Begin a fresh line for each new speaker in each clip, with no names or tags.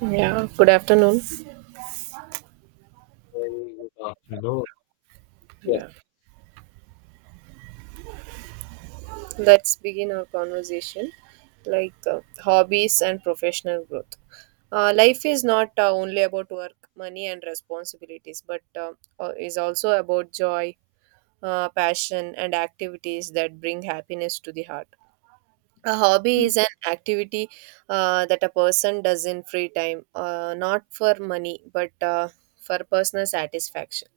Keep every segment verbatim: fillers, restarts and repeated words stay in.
Yeah, good afternoon.
Very good afternoon. Yes.
Yeah, let's begin our conversation like uh, hobbies and professional growth. Uh, life is not uh, only about work, money, and responsibilities, but uh, uh, is also about joy, uh, passion, and activities that bring happiness to the heart. A hobby
Yeah.
is an activity uh, that a person does in free time, uh, not for money, but uh, for personal satisfaction.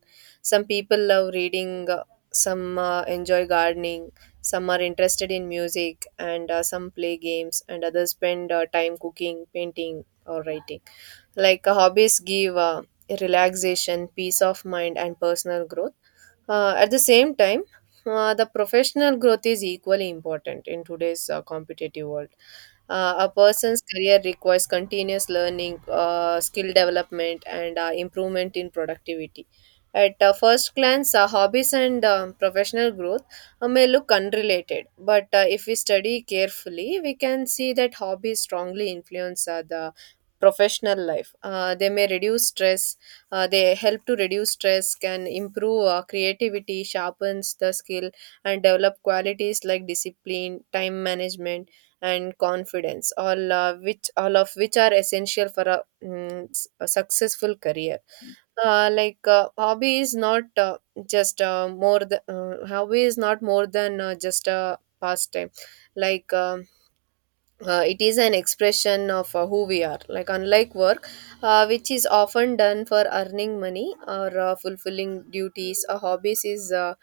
Some people love reading, uh, some uh, enjoy gardening, some are interested in music, and uh, some play games, and others spend uh, time cooking, painting, or writing. Like uh, hobbies give uh, relaxation, peace of mind, and personal growth. Uh, at the same time, uh, the professional growth is equally important in today's uh, competitive world. Uh, a person's career requires continuous learning, uh, skill development, and uh, improvement in productivity. At uh, first glance, uh, hobbies and um, professional growth uh, may look unrelated, but uh, if we study carefully, we can see that hobbies strongly influence uh, the professional life. Uh, they may reduce stress, uh, they help to reduce stress, can improve uh, creativity, sharpens the skill, and develop qualities like discipline, time management, and confidence. All uh, which all of which are essential for a, mm, s- a successful career. Uh, like uh, hobby is not uh, just uh, more than uh, Hobby is not more than uh, just a pastime. Like um uh, it is an expression of uh, who we are, like unlike work, uh, which is often done for earning money or uh, fulfilling duties. A hobbies is uh,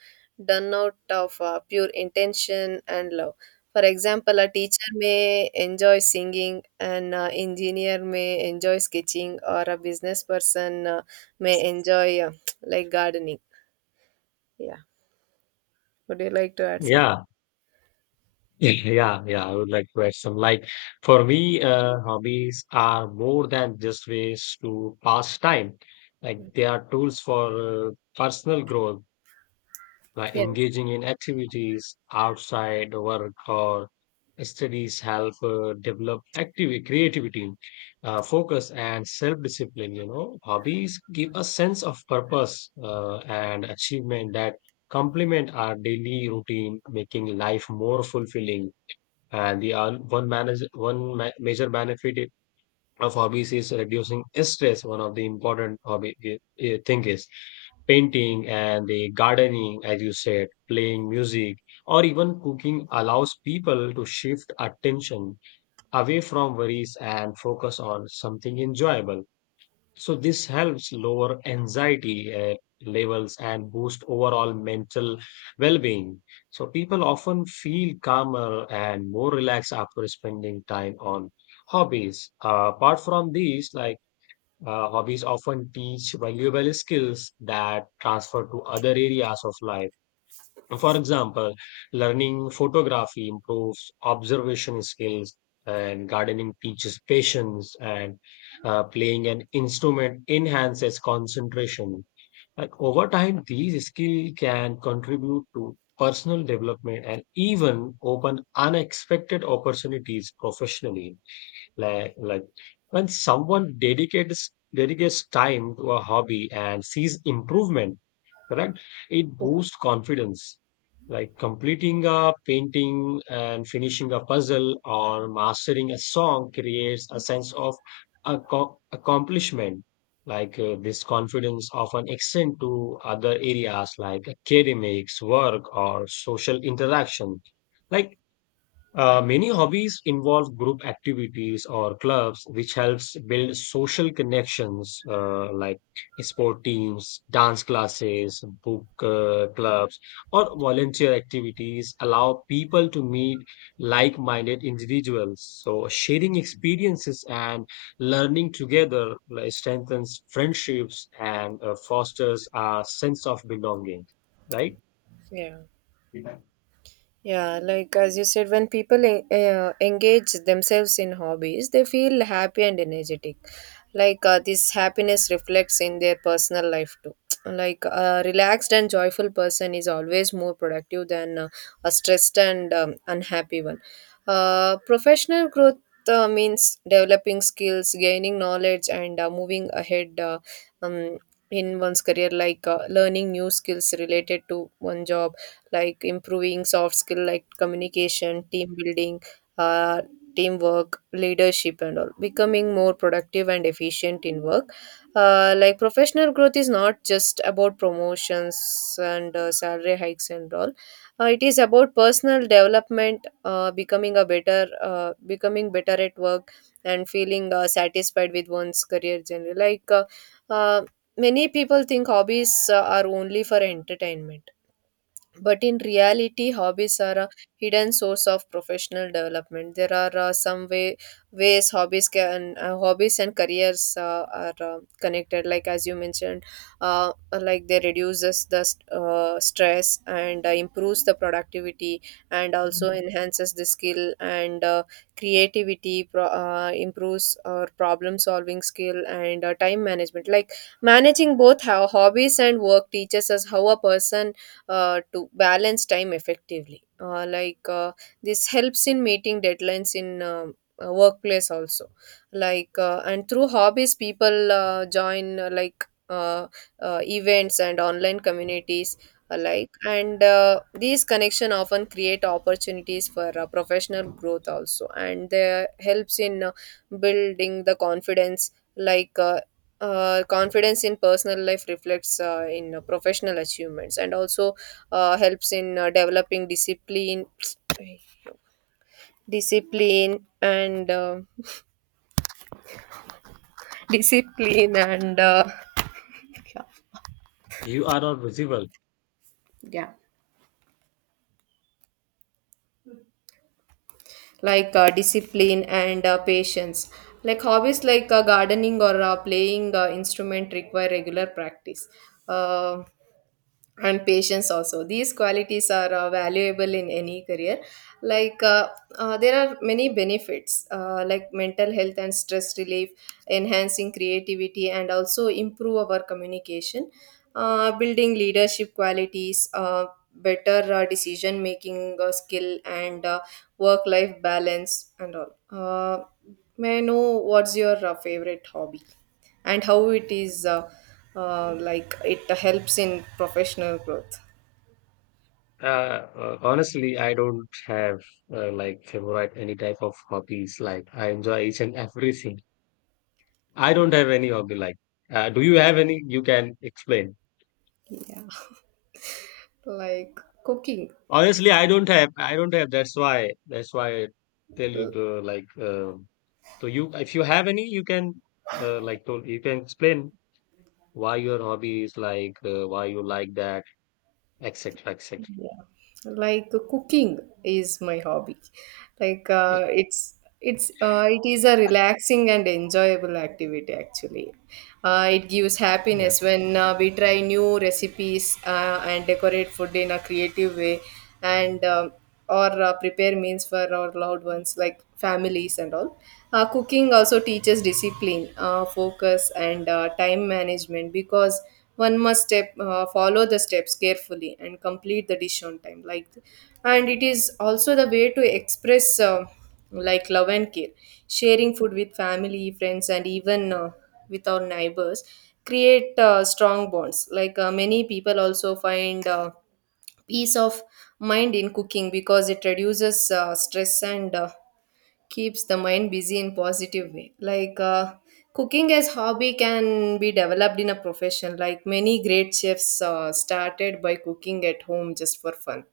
done out of uh, pure intention and love. For example, a teacher may enjoy singing, an uh, engineer may enjoy sketching, or a business person uh, may enjoy uh, like gardening. Yeah, would you like to add something?
Yeah. Yeah, I would like to add some. Like, for me, uh, hobbies are more than just ways to pass time. Like, they are tools for uh, personal growth. By
Yeah,
engaging in activities outside work or studies help uh, develop active creativity, uh, focus and self-discipline. You know, hobbies give a sense of purpose uh, and achievement that complement our daily routine, making life more fulfilling. And the uh, one manage one ma- major benefit of hobbies is reducing stress. One of the important hobby i- i- thing is painting and the gardening, as you said, playing music, or even cooking allows people to shift attention away from worries and focus on something enjoyable. So this helps lower anxiety uh, levels and boost overall mental well-being. So people often feel calmer and more relaxed after spending time on hobbies. Uh, apart from these, like uh, hobbies often teach valuable skills that transfer to other areas of life. For example, learning photography improves observation skills, and gardening teaches patience, and uh, playing an instrument enhances concentration. And over time, these skills can contribute to personal development and even open unexpected opportunities professionally. Like, like when someone dedicates dedicates time to a hobby and sees improvement, correct? It boosts confidence, like completing a painting and finishing a puzzle or mastering a song creates a sense of acco- accomplishment. Like uh, this confidence often extends to other areas like academics, work, or social interaction. Like, uh, many hobbies involve group activities or clubs, which helps build social connections, uh, like sport teams, dance classes, book uh, clubs, or volunteer activities allow people to meet like-minded individuals. So sharing experiences and learning together, like, strengthens friendships and uh, fosters a sense of belonging. Right?
yeah. Yeah, like as you said, when people en- uh, engage themselves in hobbies, they feel happy and energetic. Like uh, this happiness reflects in their personal life too. Like a relaxed and joyful person is always more productive than uh, a stressed and um, unhappy one. Uh, professional growth uh, means developing skills, gaining knowledge, and uh, moving ahead uh, um, in one's career, like uh, learning new skills related to one job, like improving soft skill like communication, team building, uh, teamwork, leadership, and all, becoming more productive and efficient in work. Uh, like professional growth is not just about promotions and uh, salary hikes and all. Uh, it is about personal development, uh, becoming a better, uh, becoming better at work, and feeling uh, satisfied with one's career. Generally, like uh, uh, many people think hobbies uh, are only for entertainment, but in reality, hobbies are a hidden source of professional development. There are uh, some way, ways hobbies can uh, hobbies and careers uh, are uh, connected. Like as you mentioned, uh, like they reduces the st- uh, stress and uh, improves the productivity, and also enhances the skill and uh, creativity. Pro- uh, improves our problem solving skill and uh, time management. Like managing both how hobbies and work teaches us how a person uh, to balance time effectively. Uh, like uh, this helps in meeting deadlines in um, uh, workplace also. Like uh, and through hobbies, people uh, join uh, like uh, uh, events and online communities alike, and uh, these connection often create opportunities for uh, professional growth also, and they helps in uh, building the confidence. like uh, uh, Confidence in personal life reflects uh, in uh, professional achievements, and also uh, helps in uh, developing discipline discipline and uh, discipline and uh,
You are not visible.
Yeah. Like uh, discipline and uh, patience. Like hobbies like uh, gardening or uh, playing uh, instrument require regular practice uh, and patience also. These qualities are uh, valuable in any career. like uh, uh, there are many benefits, uh, like mental health and stress relief, enhancing creativity, and also improve our communication, uh, building leadership qualities, uh, better uh, decision making uh, skill, and uh, work life balance, and all. Uh, may I know what's your uh, favorite hobby and how it is uh, uh, like it helps in professional growth?
Uh, uh, Honestly, I don't have uh, like favorite any type of hobbies. Like, I enjoy each and everything. I don't
Oh,
have any hobby. Like, uh, do you have any? You can explain.
yeah, like cooking.
Honestly, I don't have. I don't have. That's why. That's why I tell you the like. Uh, so you, if you have any, you can uh, like told, you can explain why your hobby is like uh, why you like that, et cetera, et cetera.
Yeah. Like uh, cooking is my hobby. Like uh, it's it's uh, it is a relaxing and enjoyable activity, actually. Uh, it gives
Yeah,
happiness when uh, we try new recipes uh, and decorate food in a creative way, and um or uh, prepare meals for our loved ones, like families and all. Uh, cooking also teaches discipline, uh, focus, and uh, time management, because one must step uh, follow the steps carefully and complete the dish on time. Like and it is also the way to express uh, like love and care. Sharing food with family, friends, and even uh, with our neighbors create uh, strong bonds. Like uh, many people also find uh, peace of mind in cooking because it reduces uh, stress and uh, keeps the mind busy in positive way. Like uh, cooking as hobby can be developed in a profession. Like many great chefs uh, started by cooking at home just for fun.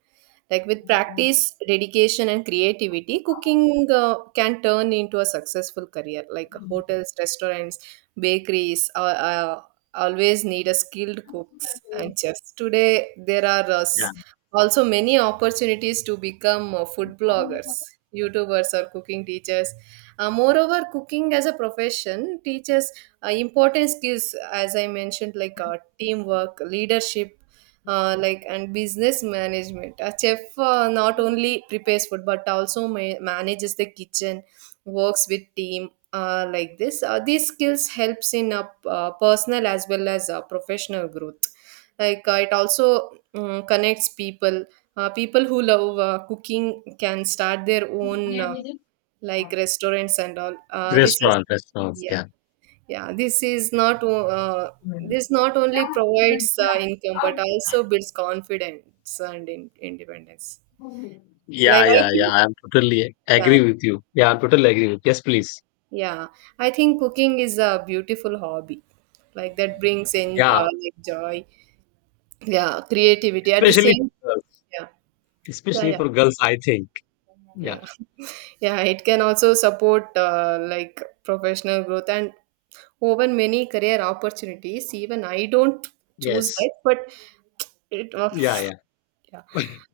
Like with practice, dedication, and creativity, cooking uh, can turn into a successful career. Like hotels, restaurants, bakeries, uh, uh, always need a skilled cooks and chefs. Today, there are uh, s-
yeah.
also many opportunities to become uh, food bloggers, YouTubers, or cooking teachers. Uh, moreover, cooking as a profession teaches uh, important skills, as I mentioned, like uh, teamwork, leadership, uh, like and business management. A chef uh, not only prepares food but also ma- manages the kitchen, works with team. Uh, like this uh, These skills helps in uh, uh, personal as well as uh, professional growth. Like uh, it also um, connects people. Uh, people who love uh, cooking can start their own uh, like restaurants and all. Uh, this is
Restaurant, restaurants.
Yeah,
Yeah.
yeah, this is not o- uh, this not only provides uh, income but also builds confidence and in- independence. Like
Yeah,
I
yeah, yeah.
think,
I'm totally
yeah,
agree with you. Yeah, I'm totally agree with. Yes, please.
yeah, I think cooking is a beautiful hobby. Like that brings in
Yeah,
uh, like joy, yeah, creativity at the
especially
same,
girls.
yeah, yeah,
Especially
yeah.
for girls, I think. Yeah.
Yeah, yeah, it can also support uh, like professional growth and open many career opportunities. Even I don't choose
Yes.
that, but it,
Yeah, yeah.
yeah.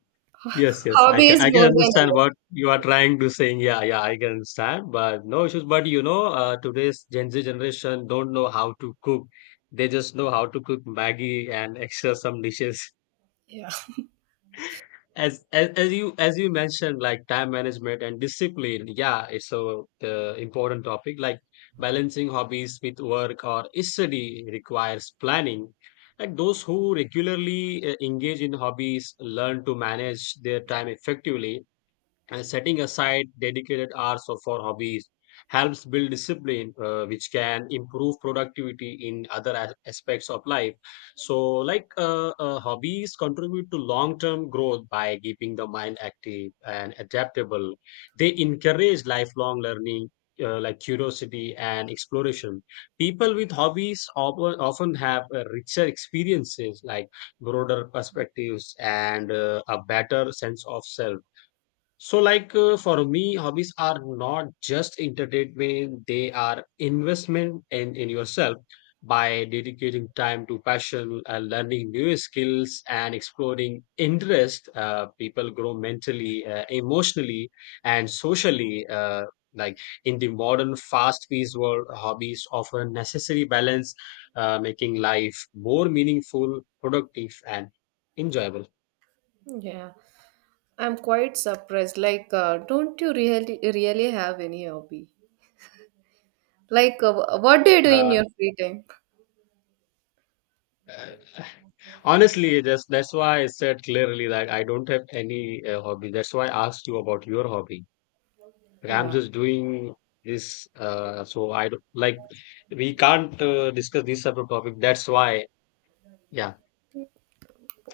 Yes, yes. I
Hobby
can
is
I can
more than
understand
enough.
what you are trying to saying. Yeah, yeah, I can understand. But no issues. But you know, uh, today's Gen Z generation don't know how to cook. They just know how to cook Maggie and extra some dishes.
Yeah,
as, as as you as you mentioned, like, time management and discipline, yeah, it's so uh, important topic. Like, balancing hobbies with work or study requires planning. Like, those who regularly uh, engage in hobbies learn to manage their time effectively, and setting aside dedicated hours of- for hobbies helps build discipline, uh, which can improve productivity in other as- aspects of life. So, like, uh, uh, hobbies contribute to long term growth by keeping the mind active and adaptable. They encourage lifelong learning, uh, like curiosity and exploration. People with hobbies often, often have uh, richer experiences, like broader perspectives and uh, a better sense of self. So, like, uh, for me, hobbies are not just entertainment, they are investment in, in yourself. By dedicating time to passion and learning new skills and exploring interest, uh, people grow mentally, uh, emotionally and socially. Uh, like in the modern fast-paced world, hobbies offer necessary balance, uh, making life more meaningful, productive and enjoyable.
yeah. I'm quite surprised. Like, uh, don't you really really have any hobby? Like, uh, what do you do in
Uh,
your free time?
Honestly, just that's why I said clearly that I don't have any uh, hobby. That's why I asked you about your hobby. Like, I'm
Yeah.
just doing this, uh, so I don't like. We can't uh, discuss this type of topic. That's why, yeah,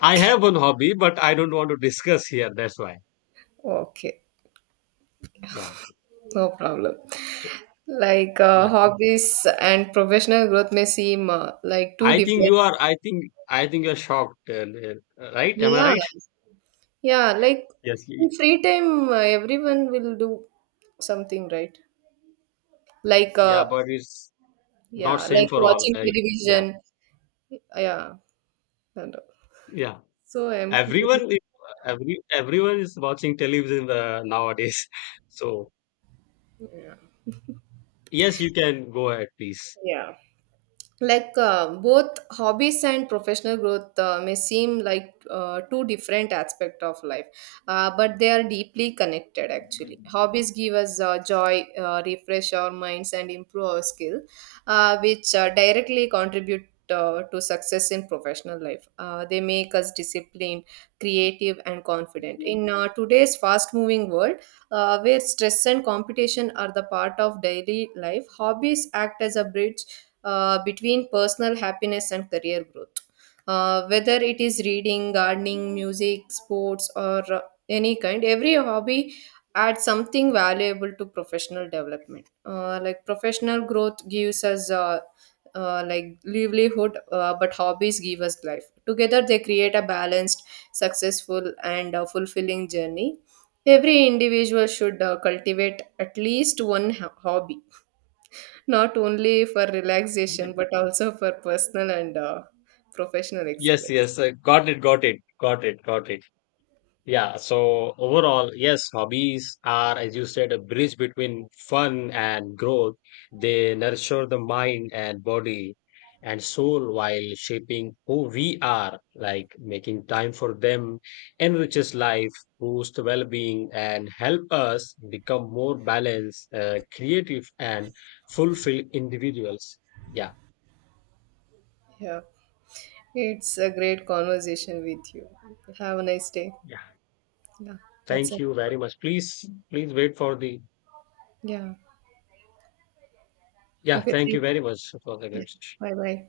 I have one hobby, but I don't want to discuss here. That's why,
Okay.
yeah.
No problem.
So,
Like, uh,
yeah,
hobbies and professional growth may seem uh, like two
I think
different.
you are. I think I think you're shocked, uh, uh, right? Am I
Yeah.
right?
Yeah. Like,
Yes.
in
y-
free time, uh, everyone will do something, right? Like,
Yeah,
uh,
but it's
yeah,
not same
like
for all.
watching
Uh, yeah,
television. Yeah.
yeah.
So um
everyone is every Everyone is watching television uh, nowadays. So yes, you can go ahead, please.
Yeah. Like uh, both hobbies and professional growth uh, may seem like uh, two different aspects of life, uh, but they are deeply connected. Actually, hobbies give us uh, joy, uh, refresh our minds and improve our skill, uh, which uh, directly contribute uh, to success in professional life. Uh, they make us disciplined, creative, and confident in uh, today's fast moving world, uh, where stress and competition are the part of daily life. Hobbies act as a bridge uh, between personal happiness and career growth. Uh, whether it is reading, gardening, music, sports, or uh, any kind, every hobby adds something valuable to professional development. Uh, like professional growth gives us uh, uh, like livelihood, uh, but hobbies give us life. Together, they create a balanced, successful, and uh, fulfilling journey. Every individual should uh, cultivate at least one ho- hobby, not only for relaxation but also for personal and uh, professional
Yes,
excellence.
yes, uh, got it got it got it got it Yeah, so overall, yes, hobbies are, as you said, a bridge between fun and growth. They nurture the mind and body and soul while shaping who we are, like making time for them enriches life, boosts well-being, and help us become more balanced, uh, creative, and fulfilled individuals. Yeah,
Yeah, it's a great conversation with you. Have a nice day.
yeah.
Yeah, that's
Thank
it.
you very much. Please, please wait for the.
Yeah.
Yeah,
Okay. Thank
thank
you.
you very much for the
Yeah.
guest.
Bye bye.